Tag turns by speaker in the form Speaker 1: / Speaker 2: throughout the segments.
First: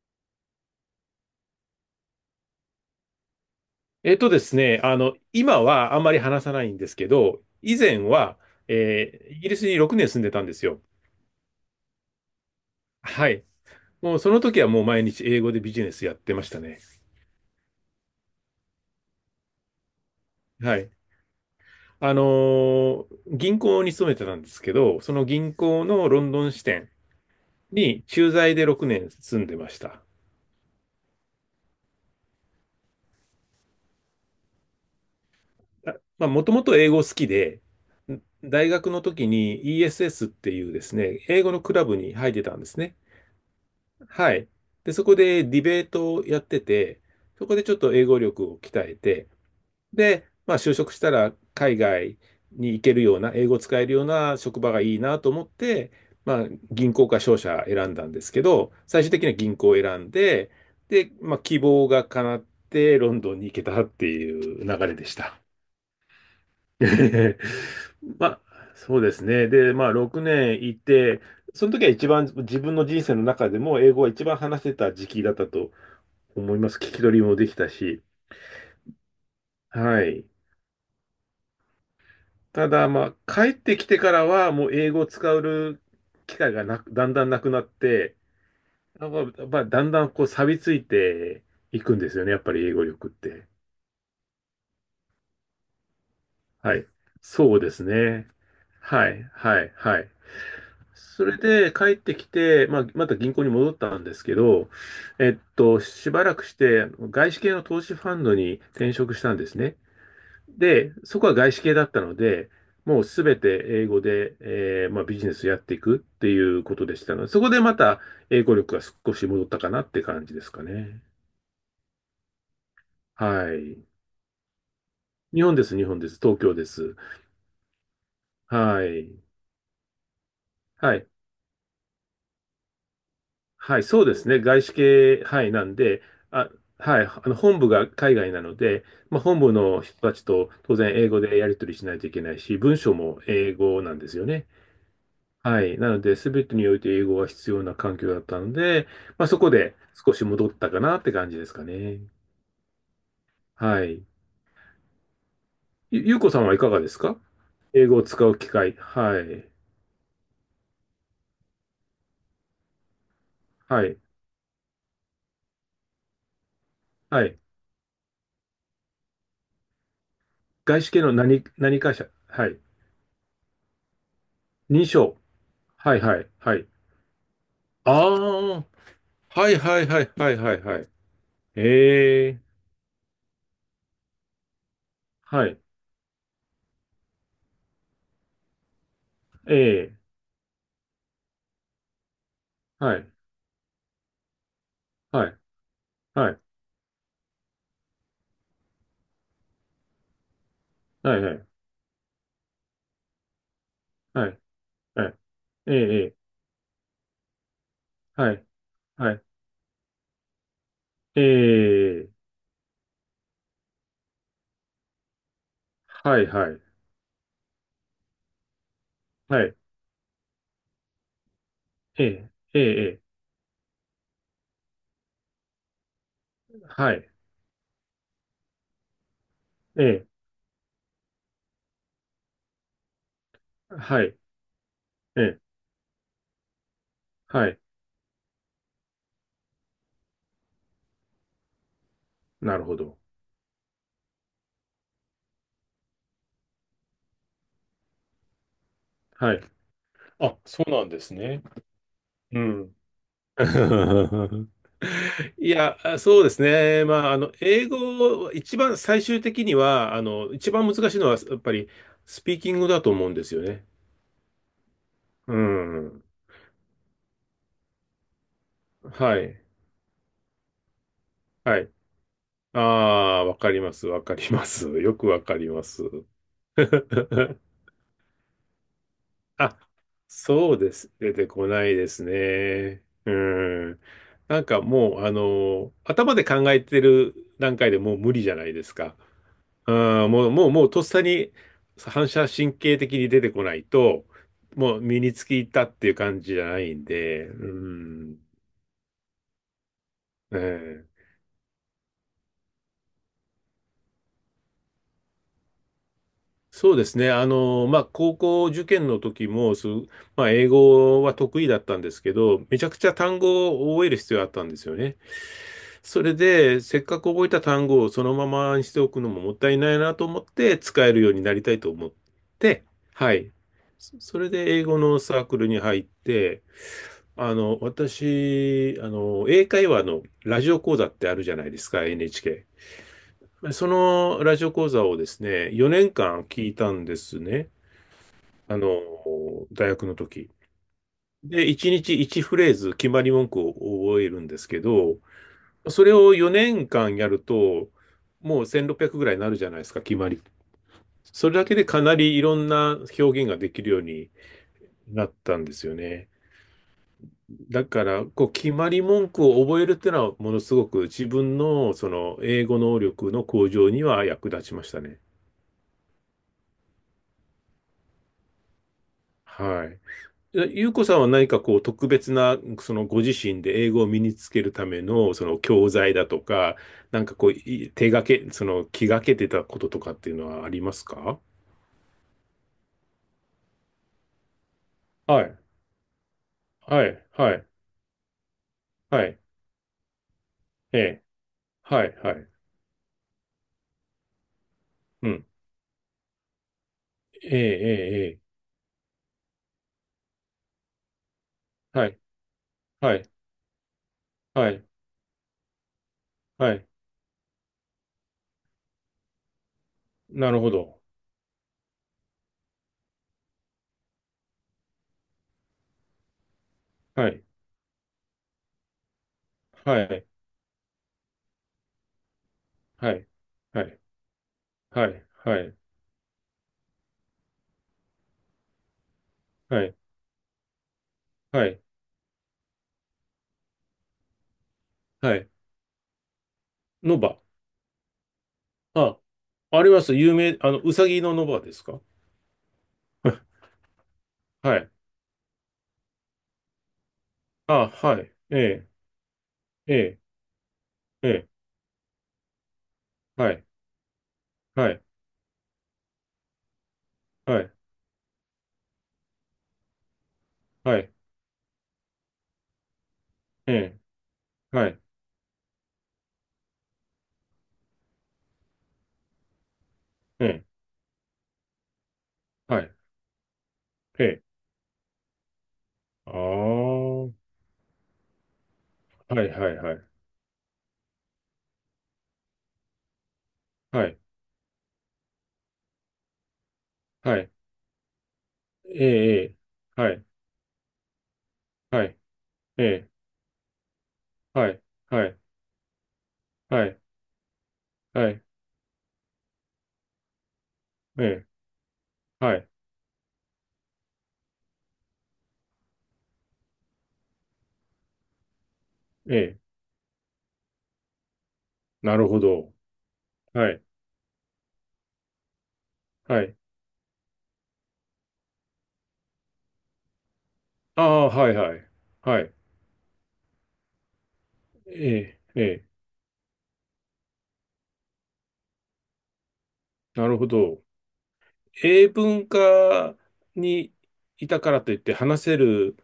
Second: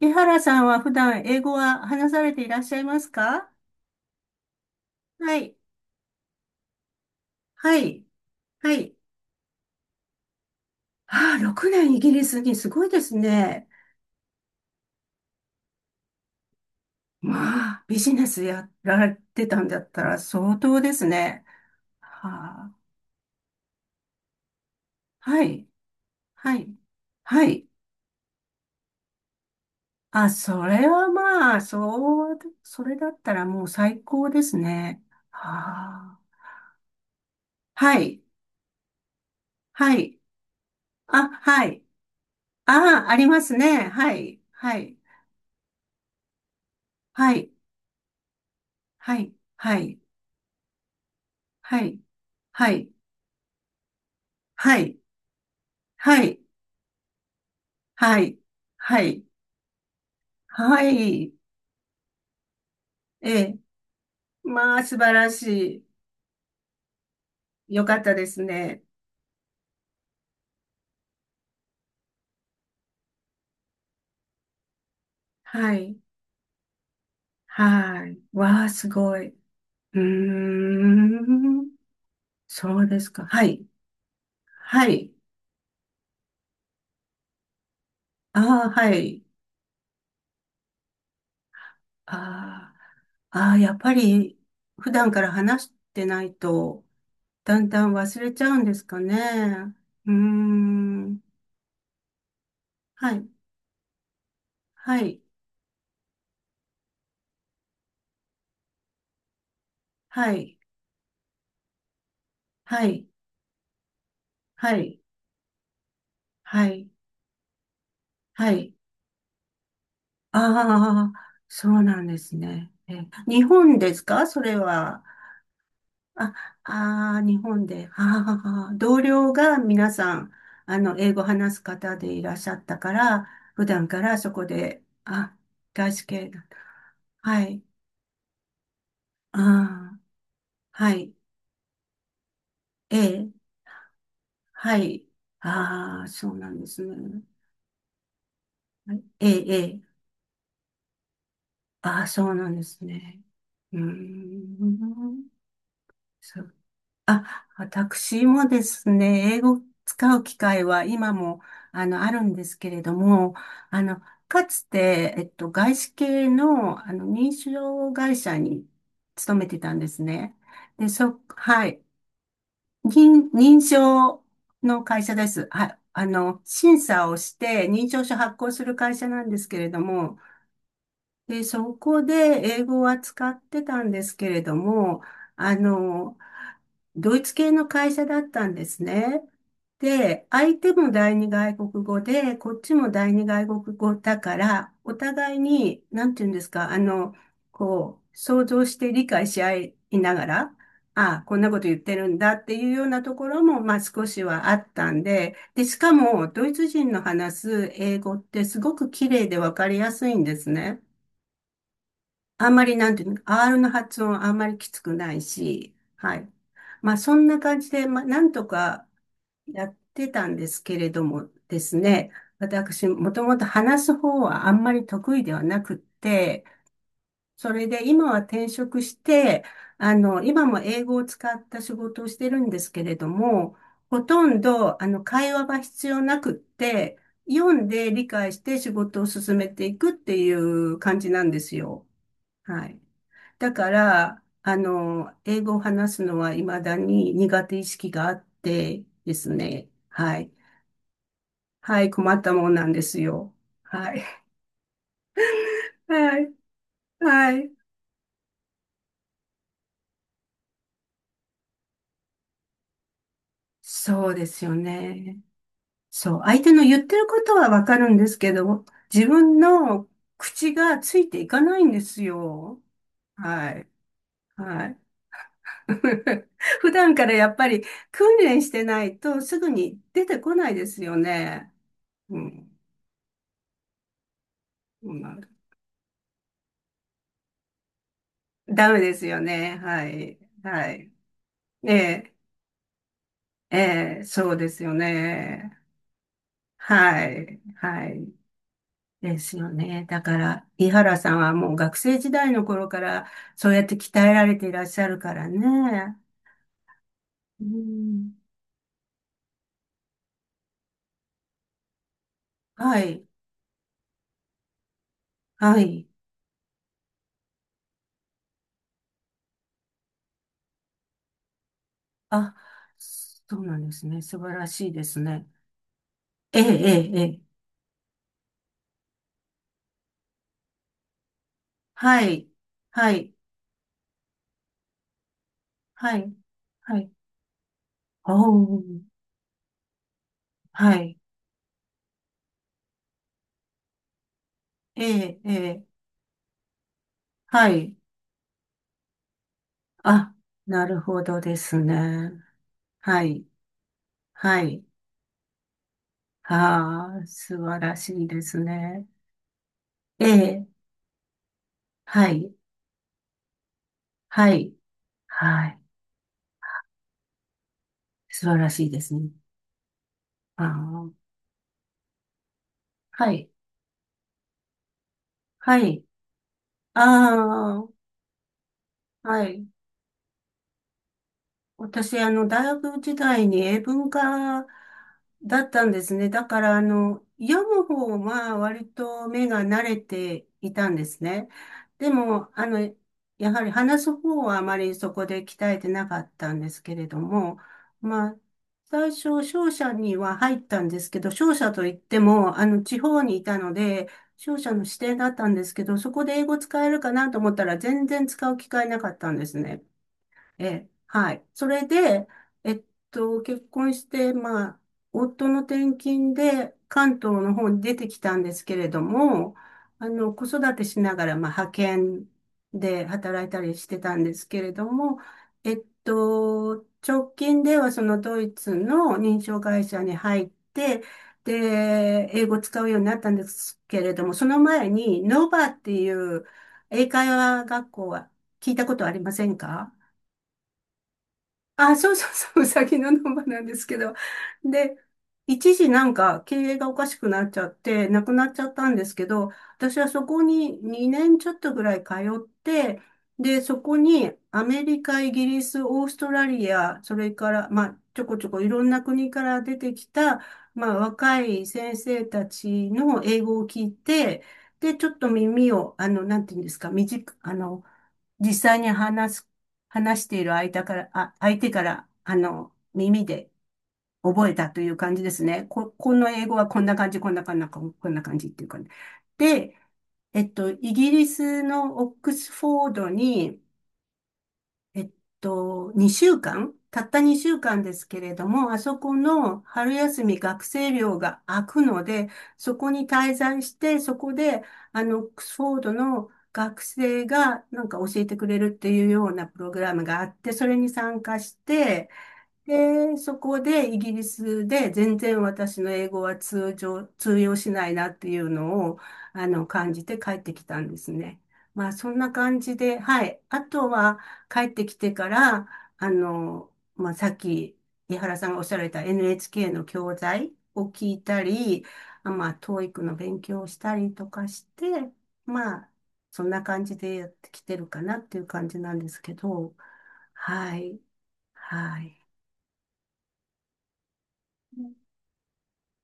Speaker 1: 江原さんは普段英語は話されていらっしゃいますか？
Speaker 2: えっとですね、あの、
Speaker 1: はい。
Speaker 2: 今はあんまり話さないんですけど、以
Speaker 1: は
Speaker 2: 前
Speaker 1: い。
Speaker 2: は、
Speaker 1: はい。
Speaker 2: イギリスに6年住んでたんですよ。
Speaker 1: ああ、6年イギリスにすごいです
Speaker 2: はい。
Speaker 1: ね。
Speaker 2: もうその時はもう毎日英語でビジネスやってましたね。
Speaker 1: まあ、ビジネスやられてたんだったら相
Speaker 2: は
Speaker 1: 当
Speaker 2: い。
Speaker 1: ですね。
Speaker 2: あの
Speaker 1: はあ、
Speaker 2: 銀行に勤めてたんですけど、その
Speaker 1: は
Speaker 2: 銀
Speaker 1: い。
Speaker 2: 行のロンドン
Speaker 1: は
Speaker 2: 支
Speaker 1: い。
Speaker 2: 店
Speaker 1: はい。
Speaker 2: に駐在で6年住んでました。
Speaker 1: あ、それはまあ、そう、それだったらもう最高ですね。
Speaker 2: あ
Speaker 1: はあ。
Speaker 2: まあ、もともと英語好きで、
Speaker 1: はい。
Speaker 2: 大学の時に
Speaker 1: はい。
Speaker 2: ESS っていうですね、
Speaker 1: あ、
Speaker 2: 英語の
Speaker 1: は
Speaker 2: ク
Speaker 1: い。
Speaker 2: ラブに入ってたんですね。
Speaker 1: ああ、ありますね。は
Speaker 2: は
Speaker 1: い。
Speaker 2: い。
Speaker 1: は
Speaker 2: で、
Speaker 1: い。
Speaker 2: そこでディベートをやってて、
Speaker 1: は
Speaker 2: そ
Speaker 1: い。
Speaker 2: こでちょっと英語力を鍛え
Speaker 1: は
Speaker 2: て、
Speaker 1: い。はい。
Speaker 2: で、まあ就職したら海
Speaker 1: はい。
Speaker 2: 外に
Speaker 1: は
Speaker 2: 行
Speaker 1: い。
Speaker 2: けるような、英語使えるような職場
Speaker 1: は
Speaker 2: がい
Speaker 1: い。
Speaker 2: いなと思って、
Speaker 1: はい。
Speaker 2: まあ銀行か商社選んだん
Speaker 1: は
Speaker 2: です
Speaker 1: い。
Speaker 2: けど、
Speaker 1: は
Speaker 2: 最終的
Speaker 1: い。
Speaker 2: には銀行を選んで、
Speaker 1: は
Speaker 2: で、
Speaker 1: い。
Speaker 2: まあ希望が叶ってロンド
Speaker 1: え
Speaker 2: ンに行
Speaker 1: え。
Speaker 2: けたっていう
Speaker 1: ま
Speaker 2: 流
Speaker 1: あ、
Speaker 2: れ
Speaker 1: 素
Speaker 2: で
Speaker 1: 晴
Speaker 2: し
Speaker 1: ら
Speaker 2: た。
Speaker 1: し
Speaker 2: ええ
Speaker 1: い。よかったで
Speaker 2: まあ、
Speaker 1: すね。
Speaker 2: そうですね。で、まあ、6年いて、その時は一番自分の人生の中でも英語が一番話せた時期だったと
Speaker 1: はい。
Speaker 2: 思います。聞き取りもできたし。
Speaker 1: はい。わあ、すごい。うー
Speaker 2: はい。
Speaker 1: ん。
Speaker 2: た
Speaker 1: そう
Speaker 2: だ、
Speaker 1: です
Speaker 2: ま
Speaker 1: か。
Speaker 2: あ、
Speaker 1: は
Speaker 2: 帰っ
Speaker 1: い。
Speaker 2: てきてからはもう
Speaker 1: は
Speaker 2: 英語を
Speaker 1: い。
Speaker 2: 使う機会がなく、だんだんなくなって、
Speaker 1: ああ、は
Speaker 2: な
Speaker 1: い。
Speaker 2: んか、まあ、だんだんこう錆びついていくんですよね。やっぱり英
Speaker 1: あ
Speaker 2: 語力っ
Speaker 1: あ、
Speaker 2: て。
Speaker 1: ああ、やっぱり、普段から話してない
Speaker 2: は
Speaker 1: と、
Speaker 2: い。そ
Speaker 1: だ
Speaker 2: う
Speaker 1: ん
Speaker 2: で
Speaker 1: だ
Speaker 2: す
Speaker 1: ん忘
Speaker 2: ね。
Speaker 1: れちゃうんですか
Speaker 2: は
Speaker 1: ね。
Speaker 2: い、はい、はい。
Speaker 1: うーん。
Speaker 2: それで帰ってきて、まあ、ま
Speaker 1: は
Speaker 2: た
Speaker 1: い。
Speaker 2: 銀行に戻ったんですけど、
Speaker 1: はい。
Speaker 2: しばらくして、外資系の投資ファンドに転職したんですね。
Speaker 1: はい。
Speaker 2: で、そこは外資系だったので、
Speaker 1: は
Speaker 2: もう
Speaker 1: い。
Speaker 2: すべて英語で、
Speaker 1: はい、
Speaker 2: まあ、ビジネスやっていくっていう
Speaker 1: は
Speaker 2: こと
Speaker 1: い、
Speaker 2: でしたので、そこでまた英
Speaker 1: は
Speaker 2: 語
Speaker 1: い。
Speaker 2: 力が少し戻ったかなって感じですかね。
Speaker 1: ああ、そうなんですね。え、日
Speaker 2: は
Speaker 1: 本
Speaker 2: い。
Speaker 1: ですかそれは？
Speaker 2: 日本です、日本です。
Speaker 1: あ、
Speaker 2: 東京です。
Speaker 1: ああ、日本で。ああ、
Speaker 2: は
Speaker 1: 同
Speaker 2: い。
Speaker 1: 僚が皆さん、
Speaker 2: はい。
Speaker 1: 英語話す方でいらっしゃったから、普
Speaker 2: はい、
Speaker 1: 段か
Speaker 2: そうで
Speaker 1: ら
Speaker 2: す
Speaker 1: そ
Speaker 2: ね。
Speaker 1: こ
Speaker 2: 外資
Speaker 1: で、
Speaker 2: 系、
Speaker 1: あ、
Speaker 2: はい、なん
Speaker 1: 外
Speaker 2: で、
Speaker 1: 資系だ。
Speaker 2: あ、はい、あの
Speaker 1: は
Speaker 2: 本
Speaker 1: い、
Speaker 2: 部が海外なので、まあ、本
Speaker 1: あ
Speaker 2: 部の
Speaker 1: あ、
Speaker 2: 人たちと当然
Speaker 1: は
Speaker 2: 英
Speaker 1: い、
Speaker 2: 語でやり取りしないといけないし、文章
Speaker 1: え
Speaker 2: も
Speaker 1: え、
Speaker 2: 英語なんですよね。
Speaker 1: はい。
Speaker 2: はい。なの
Speaker 1: ああ、
Speaker 2: で、
Speaker 1: そ
Speaker 2: す
Speaker 1: う
Speaker 2: べ
Speaker 1: な
Speaker 2: て
Speaker 1: んで
Speaker 2: におい
Speaker 1: す
Speaker 2: て英語
Speaker 1: ね。
Speaker 2: が必要な環境だったので、
Speaker 1: はい
Speaker 2: まあ、
Speaker 1: え
Speaker 2: そ
Speaker 1: え、
Speaker 2: こ
Speaker 1: え
Speaker 2: で
Speaker 1: え、
Speaker 2: 少し戻ったかなって感じですかね。
Speaker 1: ああ、そうなんですね。うー
Speaker 2: はい。
Speaker 1: ん。
Speaker 2: ゆ、ゆうこさ
Speaker 1: そ
Speaker 2: ん
Speaker 1: う、
Speaker 2: はいかがですか？
Speaker 1: あ、
Speaker 2: 英語を使
Speaker 1: 私
Speaker 2: う
Speaker 1: も
Speaker 2: 機
Speaker 1: で
Speaker 2: 会。
Speaker 1: す
Speaker 2: は
Speaker 1: ね、英
Speaker 2: い。
Speaker 1: 語を使う機会は今も、あるんですけれども、あ
Speaker 2: はい。
Speaker 1: の、かつて、外資系の、
Speaker 2: は
Speaker 1: 認
Speaker 2: い。
Speaker 1: 証会社に勤めてたんですね。
Speaker 2: 外
Speaker 1: で、
Speaker 2: 資系の
Speaker 1: そ、
Speaker 2: 何、
Speaker 1: は
Speaker 2: 何
Speaker 1: い。
Speaker 2: 会社？はい。
Speaker 1: 認、認証の
Speaker 2: 認
Speaker 1: 会社
Speaker 2: 証。
Speaker 1: です。はい。
Speaker 2: はい、はい、はい。
Speaker 1: 審査をして認
Speaker 2: あ
Speaker 1: 証書発行する
Speaker 2: あ、
Speaker 1: 会社なんです
Speaker 2: はい
Speaker 1: けれど
Speaker 2: はいはい
Speaker 1: も、
Speaker 2: はいはいはい。
Speaker 1: で、そこで
Speaker 2: ええ、
Speaker 1: 英語は使ってたんですけれども、
Speaker 2: は
Speaker 1: あ
Speaker 2: い、
Speaker 1: の、ドイツ系の会社だったんですね。
Speaker 2: ええ、
Speaker 1: で、相手も第二外国語で、こっちも
Speaker 2: は
Speaker 1: 第
Speaker 2: い、
Speaker 1: 二外国語だから、お
Speaker 2: は
Speaker 1: 互い
Speaker 2: い、
Speaker 1: に、なんて言う
Speaker 2: は
Speaker 1: んで
Speaker 2: い、
Speaker 1: すか、こう、想像して理解し合いながら、あ
Speaker 2: は
Speaker 1: あ、
Speaker 2: い、は
Speaker 1: こん
Speaker 2: い、
Speaker 1: なこと言ってるんだっていうようなところも、まあ少し
Speaker 2: はい、
Speaker 1: はあったん
Speaker 2: はい、
Speaker 1: で、で、
Speaker 2: え
Speaker 1: しか
Speaker 2: え、
Speaker 1: も、ドイツ人の話す英語っ
Speaker 2: は
Speaker 1: て
Speaker 2: い、
Speaker 1: すごく綺
Speaker 2: はい、
Speaker 1: 麗でわかりやすいんですね。
Speaker 2: ええ、
Speaker 1: あんまりなんていうの、R の発音あんまりきつくないし、は
Speaker 2: はい、
Speaker 1: い。
Speaker 2: はい、
Speaker 1: まあそんな感じで、まあなんとか
Speaker 2: はい、
Speaker 1: やってたんですけれどもです
Speaker 2: え
Speaker 1: ね、
Speaker 2: え、え
Speaker 1: 私
Speaker 2: え、
Speaker 1: もともと話す方はあんまり得意ではなくって、
Speaker 2: はい、
Speaker 1: それで今は転職して、
Speaker 2: ええ、
Speaker 1: 今も英語を使った仕事をしてるんですけれども、ほ
Speaker 2: はい、
Speaker 1: とんどあの
Speaker 2: え
Speaker 1: 会
Speaker 2: え、
Speaker 1: 話は必要なくって、
Speaker 2: は
Speaker 1: 読
Speaker 2: い、
Speaker 1: んで理解して仕事を進めていくっていう感じなんですよ。
Speaker 2: なる
Speaker 1: は
Speaker 2: ほ
Speaker 1: い。
Speaker 2: ど。
Speaker 1: だから、英語を話すのは未だに苦手意識があってです
Speaker 2: はい。
Speaker 1: ね。はい。
Speaker 2: あ、そうなんですね。
Speaker 1: はい、困った
Speaker 2: う
Speaker 1: もんなん
Speaker 2: ん。
Speaker 1: ですよ。はい。
Speaker 2: いや、そ
Speaker 1: は
Speaker 2: うで
Speaker 1: い。
Speaker 2: すね。まあ、
Speaker 1: はい。
Speaker 2: 英語、一番最終的には、一番難しいのは、やっぱり、スピーキングだと思うんですよね。
Speaker 1: そうですよね。
Speaker 2: うん。
Speaker 1: そう。相手の言ってることはわかるんですけど、自
Speaker 2: は
Speaker 1: 分
Speaker 2: い。
Speaker 1: の口がついていかな
Speaker 2: は
Speaker 1: い
Speaker 2: い。
Speaker 1: んです
Speaker 2: あ
Speaker 1: よ。
Speaker 2: あ、わか
Speaker 1: は
Speaker 2: り
Speaker 1: い。
Speaker 2: ます。わかりま
Speaker 1: は
Speaker 2: す。
Speaker 1: い。
Speaker 2: よくわかります。
Speaker 1: 普段からやっぱ り訓練してないとすぐ
Speaker 2: あ、
Speaker 1: に出てこな
Speaker 2: そ
Speaker 1: い
Speaker 2: う
Speaker 1: で
Speaker 2: で
Speaker 1: す
Speaker 2: す。
Speaker 1: よ
Speaker 2: 出てこ
Speaker 1: ね。
Speaker 2: ないです
Speaker 1: うん。
Speaker 2: ね。うん。なんか
Speaker 1: う
Speaker 2: もう、
Speaker 1: ん
Speaker 2: 頭で考えてる段階でもう無理じゃないで
Speaker 1: ダ
Speaker 2: す
Speaker 1: メで
Speaker 2: か。
Speaker 1: すよね。
Speaker 2: う
Speaker 1: は
Speaker 2: ん、
Speaker 1: い。
Speaker 2: もう、もう、もう、
Speaker 1: は
Speaker 2: とっ
Speaker 1: い。
Speaker 2: さに
Speaker 1: え
Speaker 2: 反
Speaker 1: え、
Speaker 2: 射神経的に出てこない
Speaker 1: ええ、
Speaker 2: と、
Speaker 1: そうですよ
Speaker 2: もう身につきいっ
Speaker 1: ね。
Speaker 2: たっていう感じじゃないん
Speaker 1: は
Speaker 2: で、
Speaker 1: い。
Speaker 2: う
Speaker 1: は
Speaker 2: ん。
Speaker 1: い。
Speaker 2: ね
Speaker 1: ですよね。だから、井
Speaker 2: え
Speaker 1: 原さんはもう学生時代の頃から、そうやって鍛えられていらっしゃるからね。
Speaker 2: そうですね。
Speaker 1: う
Speaker 2: まあ、
Speaker 1: ん。
Speaker 2: 高校受験の時も、まあ、英語は得意だったんですけど、めちゃく
Speaker 1: は
Speaker 2: ちゃ
Speaker 1: い。
Speaker 2: 単語を覚える必要があったんですよね。
Speaker 1: はい。
Speaker 2: それで、せっかく覚えた単語をそのままにしておくのももったいないなと思って、使えるようになりたいと思っ
Speaker 1: あ、
Speaker 2: て、はい。
Speaker 1: そうなんです
Speaker 2: そ
Speaker 1: ね。素
Speaker 2: それ
Speaker 1: 晴ら
Speaker 2: で、英
Speaker 1: しい
Speaker 2: 語
Speaker 1: で
Speaker 2: の
Speaker 1: す
Speaker 2: サー
Speaker 1: ね。
Speaker 2: クルに入っ
Speaker 1: ええ、
Speaker 2: て、
Speaker 1: ええ、ええ。
Speaker 2: 私、英会話のラジオ講座ってあるじゃないですか、
Speaker 1: はい。
Speaker 2: NHK。
Speaker 1: はい。
Speaker 2: そのラジオ講座をですね、4
Speaker 1: は
Speaker 2: 年
Speaker 1: い。
Speaker 2: 間聞いた
Speaker 1: は
Speaker 2: ん
Speaker 1: い。
Speaker 2: ですね。
Speaker 1: お
Speaker 2: あの、
Speaker 1: ー。
Speaker 2: 大学の時。
Speaker 1: はい。
Speaker 2: で、1日1フレーズ決まり文句を覚えるんですけ
Speaker 1: え
Speaker 2: ど、
Speaker 1: え、ええ。
Speaker 2: それを4年間やる
Speaker 1: は
Speaker 2: と、
Speaker 1: い。
Speaker 2: もう1600ぐらいになるじゃないですか、決ま
Speaker 1: あ、
Speaker 2: り。
Speaker 1: なるほど
Speaker 2: そ
Speaker 1: で
Speaker 2: れだけ
Speaker 1: す
Speaker 2: でかな
Speaker 1: ね。
Speaker 2: りいろんな表
Speaker 1: はい。
Speaker 2: 現ができるように
Speaker 1: はい。
Speaker 2: なったんですよね。
Speaker 1: ああ、素晴
Speaker 2: だ
Speaker 1: ら
Speaker 2: か
Speaker 1: し
Speaker 2: ら、
Speaker 1: いで
Speaker 2: こう、
Speaker 1: す
Speaker 2: 決まり
Speaker 1: ね。
Speaker 2: 文句を覚えるっていう
Speaker 1: え
Speaker 2: のは、ものす
Speaker 1: え。
Speaker 2: ごく自分のそ
Speaker 1: は
Speaker 2: の
Speaker 1: い。
Speaker 2: 英語能力の向上には役
Speaker 1: は
Speaker 2: 立
Speaker 1: い。
Speaker 2: ちましたね。
Speaker 1: はい。素晴らしいですね。
Speaker 2: はい。
Speaker 1: あ
Speaker 2: ゆうこ
Speaker 1: あ、
Speaker 2: さんは何かこう特別な、そのご
Speaker 1: は
Speaker 2: 自
Speaker 1: い。
Speaker 2: 身で英語を身につけるための、その
Speaker 1: は
Speaker 2: 教
Speaker 1: い。
Speaker 2: 材だとか、
Speaker 1: あ
Speaker 2: なんかこう、
Speaker 1: あ、
Speaker 2: い手がけ、その気がけ
Speaker 1: は
Speaker 2: てた
Speaker 1: い。
Speaker 2: こととかっていうのはありますか？
Speaker 1: 私、大学時代に英文科
Speaker 2: はい、
Speaker 1: だったんですね。だから、
Speaker 2: はい、は
Speaker 1: 読
Speaker 2: い、
Speaker 1: む方は割
Speaker 2: は
Speaker 1: と
Speaker 2: い、
Speaker 1: 目が慣れていたん
Speaker 2: え
Speaker 1: です
Speaker 2: え、
Speaker 1: ね。
Speaker 2: は
Speaker 1: で
Speaker 2: い、はい、
Speaker 1: も、やはり話す方はあまりそこ
Speaker 2: う
Speaker 1: で
Speaker 2: ん、
Speaker 1: 鍛えてなかったんですけれども、
Speaker 2: ええ、え
Speaker 1: まあ、
Speaker 2: え、
Speaker 1: 最初、商社には入ったんですけど、商社といっ
Speaker 2: ええ、は
Speaker 1: て
Speaker 2: い、
Speaker 1: も、地
Speaker 2: は
Speaker 1: 方
Speaker 2: い、
Speaker 1: にいたので、商
Speaker 2: は
Speaker 1: 社の
Speaker 2: い、
Speaker 1: 指定だったんですけど、そこで英語
Speaker 2: は
Speaker 1: 使
Speaker 2: い、
Speaker 1: えるかなと思ったら全然使う機会なかったんですね。
Speaker 2: なる
Speaker 1: え
Speaker 2: ほ
Speaker 1: え、
Speaker 2: ど。
Speaker 1: はい。それで、えっ結婚して、まあ、夫の転勤で関
Speaker 2: は
Speaker 1: 東
Speaker 2: い、
Speaker 1: の方に出てきたんですけれども、
Speaker 2: はい、
Speaker 1: 子育てしながら、まあ、派遣で
Speaker 2: はい、
Speaker 1: 働いたり
Speaker 2: は
Speaker 1: して
Speaker 2: い、
Speaker 1: たんですけれど
Speaker 2: は
Speaker 1: も、
Speaker 2: い、はい、
Speaker 1: 直近ではそのドイツの認証
Speaker 2: は
Speaker 1: 会
Speaker 2: い、
Speaker 1: 社に入って、
Speaker 2: はい、
Speaker 1: で、英語を使うようになったんですけれども、その前に、
Speaker 2: は
Speaker 1: ノ
Speaker 2: い、
Speaker 1: バっていう英
Speaker 2: ノ
Speaker 1: 会
Speaker 2: バ。
Speaker 1: 話学校は聞いたことあ
Speaker 2: あ、
Speaker 1: りません
Speaker 2: あり
Speaker 1: か？
Speaker 2: ます。有名、うさぎのノバです
Speaker 1: あ、
Speaker 2: か？
Speaker 1: そうそうそう、うさぎのノマな んですけど。
Speaker 2: はい
Speaker 1: で、一時なんか経営がおかしくなっちゃっ
Speaker 2: あ、
Speaker 1: て、
Speaker 2: は
Speaker 1: なく
Speaker 2: い。
Speaker 1: なっ
Speaker 2: え
Speaker 1: ちゃった
Speaker 2: え、
Speaker 1: んですけど、
Speaker 2: え
Speaker 1: 私は
Speaker 2: え、
Speaker 1: そこに2
Speaker 2: え
Speaker 1: 年ち
Speaker 2: え、
Speaker 1: ょっとぐらい通って、
Speaker 2: は
Speaker 1: で、
Speaker 2: い、
Speaker 1: そこにアメ
Speaker 2: は
Speaker 1: リ
Speaker 2: い、
Speaker 1: カ、イギリス、オーストラリア、それか
Speaker 2: は
Speaker 1: ら、
Speaker 2: い、
Speaker 1: まあ、ちょこちょこいろんな国から出てきた、まあ、
Speaker 2: はい、
Speaker 1: 若い先生たちの英語を
Speaker 2: え
Speaker 1: 聞い
Speaker 2: え、
Speaker 1: て、
Speaker 2: は
Speaker 1: で、
Speaker 2: い、
Speaker 1: ちょっと耳を、なんていうんですか、短く、実際に話す話してい
Speaker 2: え
Speaker 1: る
Speaker 2: え、
Speaker 1: 相手から、あ、相手から、
Speaker 2: はい、
Speaker 1: 耳で
Speaker 2: ええ、
Speaker 1: 覚えたという感じですね。こ、この
Speaker 2: ああ、
Speaker 1: 英語はこんな感じ、こ
Speaker 2: は
Speaker 1: んな感じ、こんな感じっていうかね。
Speaker 2: い、はい、
Speaker 1: で、
Speaker 2: はい、
Speaker 1: イギリスのオックスフォードに、
Speaker 2: はい、
Speaker 1: えっ2週間たった
Speaker 2: は
Speaker 1: 2
Speaker 2: い、
Speaker 1: 週間ですけれども、あそ
Speaker 2: え
Speaker 1: こ
Speaker 2: え、ええ
Speaker 1: の春
Speaker 2: は
Speaker 1: 休
Speaker 2: い、
Speaker 1: み学生寮が空くの
Speaker 2: はい、
Speaker 1: で、そ
Speaker 2: え
Speaker 1: こに
Speaker 2: え、
Speaker 1: 滞在して、そこで、
Speaker 2: はい、
Speaker 1: オ
Speaker 2: は
Speaker 1: ッ
Speaker 2: い、
Speaker 1: クスフォードの学
Speaker 2: はい、
Speaker 1: 生がなんか教え
Speaker 2: は
Speaker 1: て
Speaker 2: い、
Speaker 1: くれるっていうようなプログラムがあって、それに参
Speaker 2: え
Speaker 1: 加
Speaker 2: え、
Speaker 1: して、
Speaker 2: はい、
Speaker 1: で、そこでイギリスで全然私の英語は通常、通用しないなっていうのを、
Speaker 2: ええ、
Speaker 1: 感じて帰ってきたんですね。まあ、そ
Speaker 2: な
Speaker 1: ん
Speaker 2: る
Speaker 1: な
Speaker 2: ほ
Speaker 1: 感
Speaker 2: ど。
Speaker 1: じで、はい。あ
Speaker 2: はい、
Speaker 1: とは、帰ってきてから、
Speaker 2: はい、
Speaker 1: まあ、さっき、井原さんがおっしゃられた NHK の教材を
Speaker 2: あ
Speaker 1: 聞い
Speaker 2: あ、
Speaker 1: た
Speaker 2: はい、は
Speaker 1: り、
Speaker 2: い、
Speaker 1: あ
Speaker 2: は
Speaker 1: まあ、
Speaker 2: い、
Speaker 1: t o の勉強をしたりとかして、
Speaker 2: ええ、え
Speaker 1: ま
Speaker 2: え、
Speaker 1: あ、そんな感じでやってきてるかなっていう感じなんですけど、
Speaker 2: なるほ
Speaker 1: は
Speaker 2: ど。
Speaker 1: い、は
Speaker 2: 英
Speaker 1: い。
Speaker 2: 文科にいたからといって話せる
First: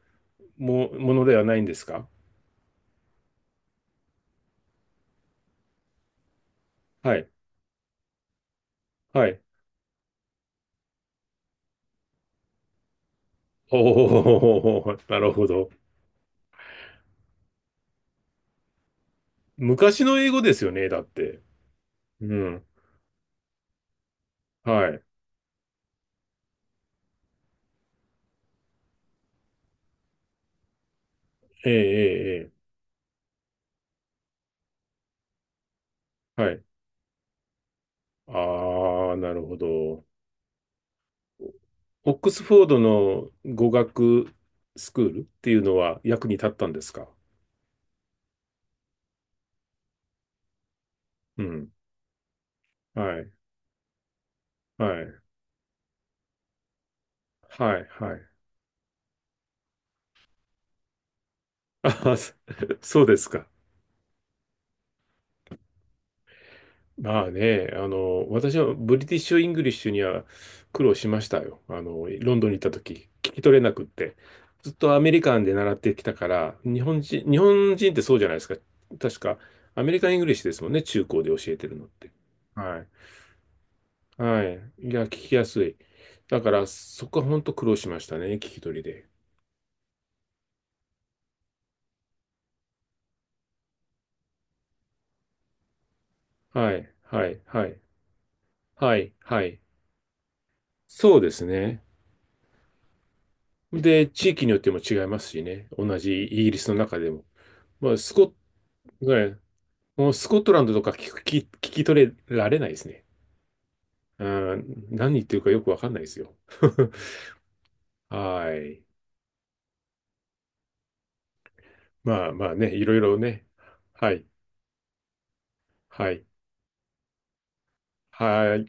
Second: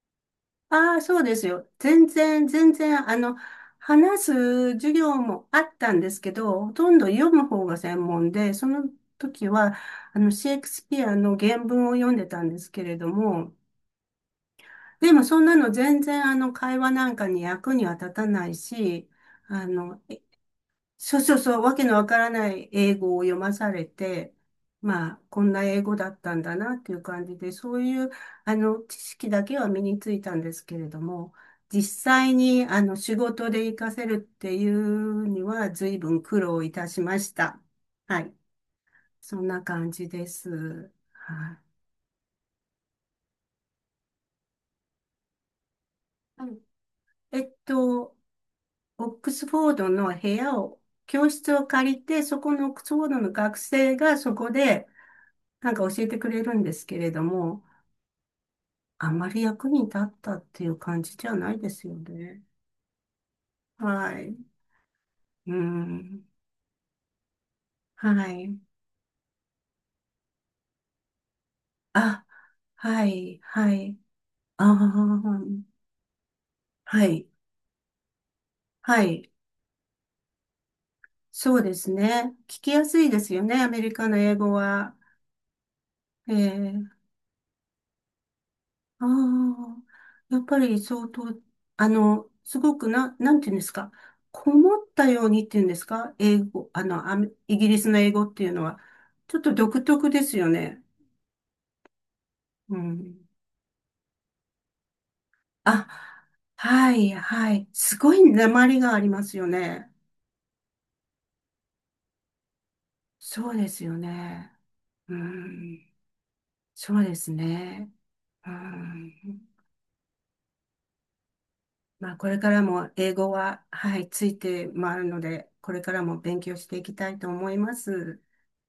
Speaker 2: も、
Speaker 1: ああ、
Speaker 2: も
Speaker 1: そう
Speaker 2: の
Speaker 1: で
Speaker 2: では
Speaker 1: す
Speaker 2: ないん
Speaker 1: よ。
Speaker 2: です
Speaker 1: 全
Speaker 2: か？
Speaker 1: 然、全然、話す授業もあったんですけど、ほとんど
Speaker 2: はい
Speaker 1: 読む方が専門で、その
Speaker 2: はい。
Speaker 1: 時は、シェイクスピアの原文を読んでたんですけれども、
Speaker 2: おー
Speaker 1: で
Speaker 2: な
Speaker 1: も
Speaker 2: る
Speaker 1: そん
Speaker 2: ほ
Speaker 1: なの
Speaker 2: ど。
Speaker 1: 全然、会話なんかに役には立たないし、あの、
Speaker 2: 昔の英語ですよね、だっ
Speaker 1: そうそう
Speaker 2: て。
Speaker 1: そう、わけのわから
Speaker 2: う
Speaker 1: な
Speaker 2: ん。
Speaker 1: い英語を読まされて、
Speaker 2: はい。
Speaker 1: まあ、こんな英語だったんだなっていう感じで、そういう、知識だけは身についたんですけれども、
Speaker 2: ええ、
Speaker 1: 実際
Speaker 2: え
Speaker 1: に、
Speaker 2: え、
Speaker 1: 仕事で活かせるっていうには、随分苦
Speaker 2: ええは
Speaker 1: 労
Speaker 2: い。
Speaker 1: いたしました。はい。
Speaker 2: ああ、な
Speaker 1: そ
Speaker 2: る
Speaker 1: ん
Speaker 2: ほ
Speaker 1: な感
Speaker 2: ど。
Speaker 1: じです。はい。
Speaker 2: オックスフォードの語学スクールっていうのは役に立
Speaker 1: は
Speaker 2: っ
Speaker 1: い
Speaker 2: たんですか？
Speaker 1: えっと、オックスフォードの部屋を、教
Speaker 2: う
Speaker 1: 室を
Speaker 2: ん。
Speaker 1: 借りて、そこのオックスフォード
Speaker 2: は
Speaker 1: の
Speaker 2: い。
Speaker 1: 学生がそこで、
Speaker 2: はい。
Speaker 1: なんか教えてくれるんですけれども、
Speaker 2: はい。はい。
Speaker 1: あんまり役に立ったっていう感じじゃないです
Speaker 2: あ
Speaker 1: よ
Speaker 2: ー、そ
Speaker 1: ね。
Speaker 2: そうですか。
Speaker 1: はい。うん。
Speaker 2: まあね、
Speaker 1: は
Speaker 2: 私
Speaker 1: い。
Speaker 2: はブリティッシュ・イングリッシュには苦労しましたよ。
Speaker 1: あ、
Speaker 2: ロンドンに行った
Speaker 1: は
Speaker 2: 時、聞
Speaker 1: い、
Speaker 2: き取れな
Speaker 1: は
Speaker 2: くっ
Speaker 1: い。
Speaker 2: て。
Speaker 1: あ
Speaker 2: ずっとアメリカン
Speaker 1: あ、
Speaker 2: で習ってきたから、日本
Speaker 1: はい、
Speaker 2: 人、日本人ってそうじゃないですか。
Speaker 1: は
Speaker 2: 確
Speaker 1: い。
Speaker 2: か、アメリカン・イングリッシュですもんね、中高で教
Speaker 1: そ
Speaker 2: え
Speaker 1: う
Speaker 2: て
Speaker 1: で
Speaker 2: るのっ
Speaker 1: す
Speaker 2: て。
Speaker 1: ね。聞き
Speaker 2: は
Speaker 1: や
Speaker 2: い。
Speaker 1: すいですよね、アメリカの英
Speaker 2: は
Speaker 1: 語
Speaker 2: い。い
Speaker 1: は。
Speaker 2: や、聞きやすい。だから、
Speaker 1: ええ
Speaker 2: そこは本当苦労しましたね、聞き取り
Speaker 1: あ
Speaker 2: で。
Speaker 1: あ、やっぱり相当、すごくな、なんていうんですか、こもったようにっていうんですか、英語、
Speaker 2: はい、
Speaker 1: ア
Speaker 2: は
Speaker 1: メ
Speaker 2: い、
Speaker 1: イ
Speaker 2: は
Speaker 1: ギリ
Speaker 2: い、
Speaker 1: スの英語っていうのは、
Speaker 2: はい、
Speaker 1: ちょっ
Speaker 2: は
Speaker 1: と
Speaker 2: い。
Speaker 1: 独特ですよね。
Speaker 2: そうですね。
Speaker 1: うん。
Speaker 2: で、地域によっても違いますしね。
Speaker 1: あ、
Speaker 2: 同じイギリスの
Speaker 1: は
Speaker 2: 中
Speaker 1: い、
Speaker 2: でも。
Speaker 1: はい。
Speaker 2: まあ、
Speaker 1: す
Speaker 2: ス
Speaker 1: ごい
Speaker 2: コッ
Speaker 1: 訛りがあり
Speaker 2: ぐ
Speaker 1: ま
Speaker 2: ら
Speaker 1: す
Speaker 2: い、
Speaker 1: よね。
Speaker 2: もうスコットランドとか聞き取れられないですね。
Speaker 1: そうですよ
Speaker 2: う
Speaker 1: ね。
Speaker 2: ん、何
Speaker 1: う
Speaker 2: 言ってるかよくわかん
Speaker 1: ん。
Speaker 2: ないですよ。
Speaker 1: そうですね。う
Speaker 2: はい。
Speaker 1: ん。まあ、
Speaker 2: ま
Speaker 1: こ
Speaker 2: あ
Speaker 1: れか
Speaker 2: まあ
Speaker 1: ら
Speaker 2: ね、い
Speaker 1: も
Speaker 2: ろい
Speaker 1: 英
Speaker 2: ろ
Speaker 1: 語
Speaker 2: ね。
Speaker 1: は、はい、
Speaker 2: はい。
Speaker 1: ついて回るので、これから
Speaker 2: は
Speaker 1: も
Speaker 2: い。
Speaker 1: 勉強していきたいと思います。
Speaker 2: はい。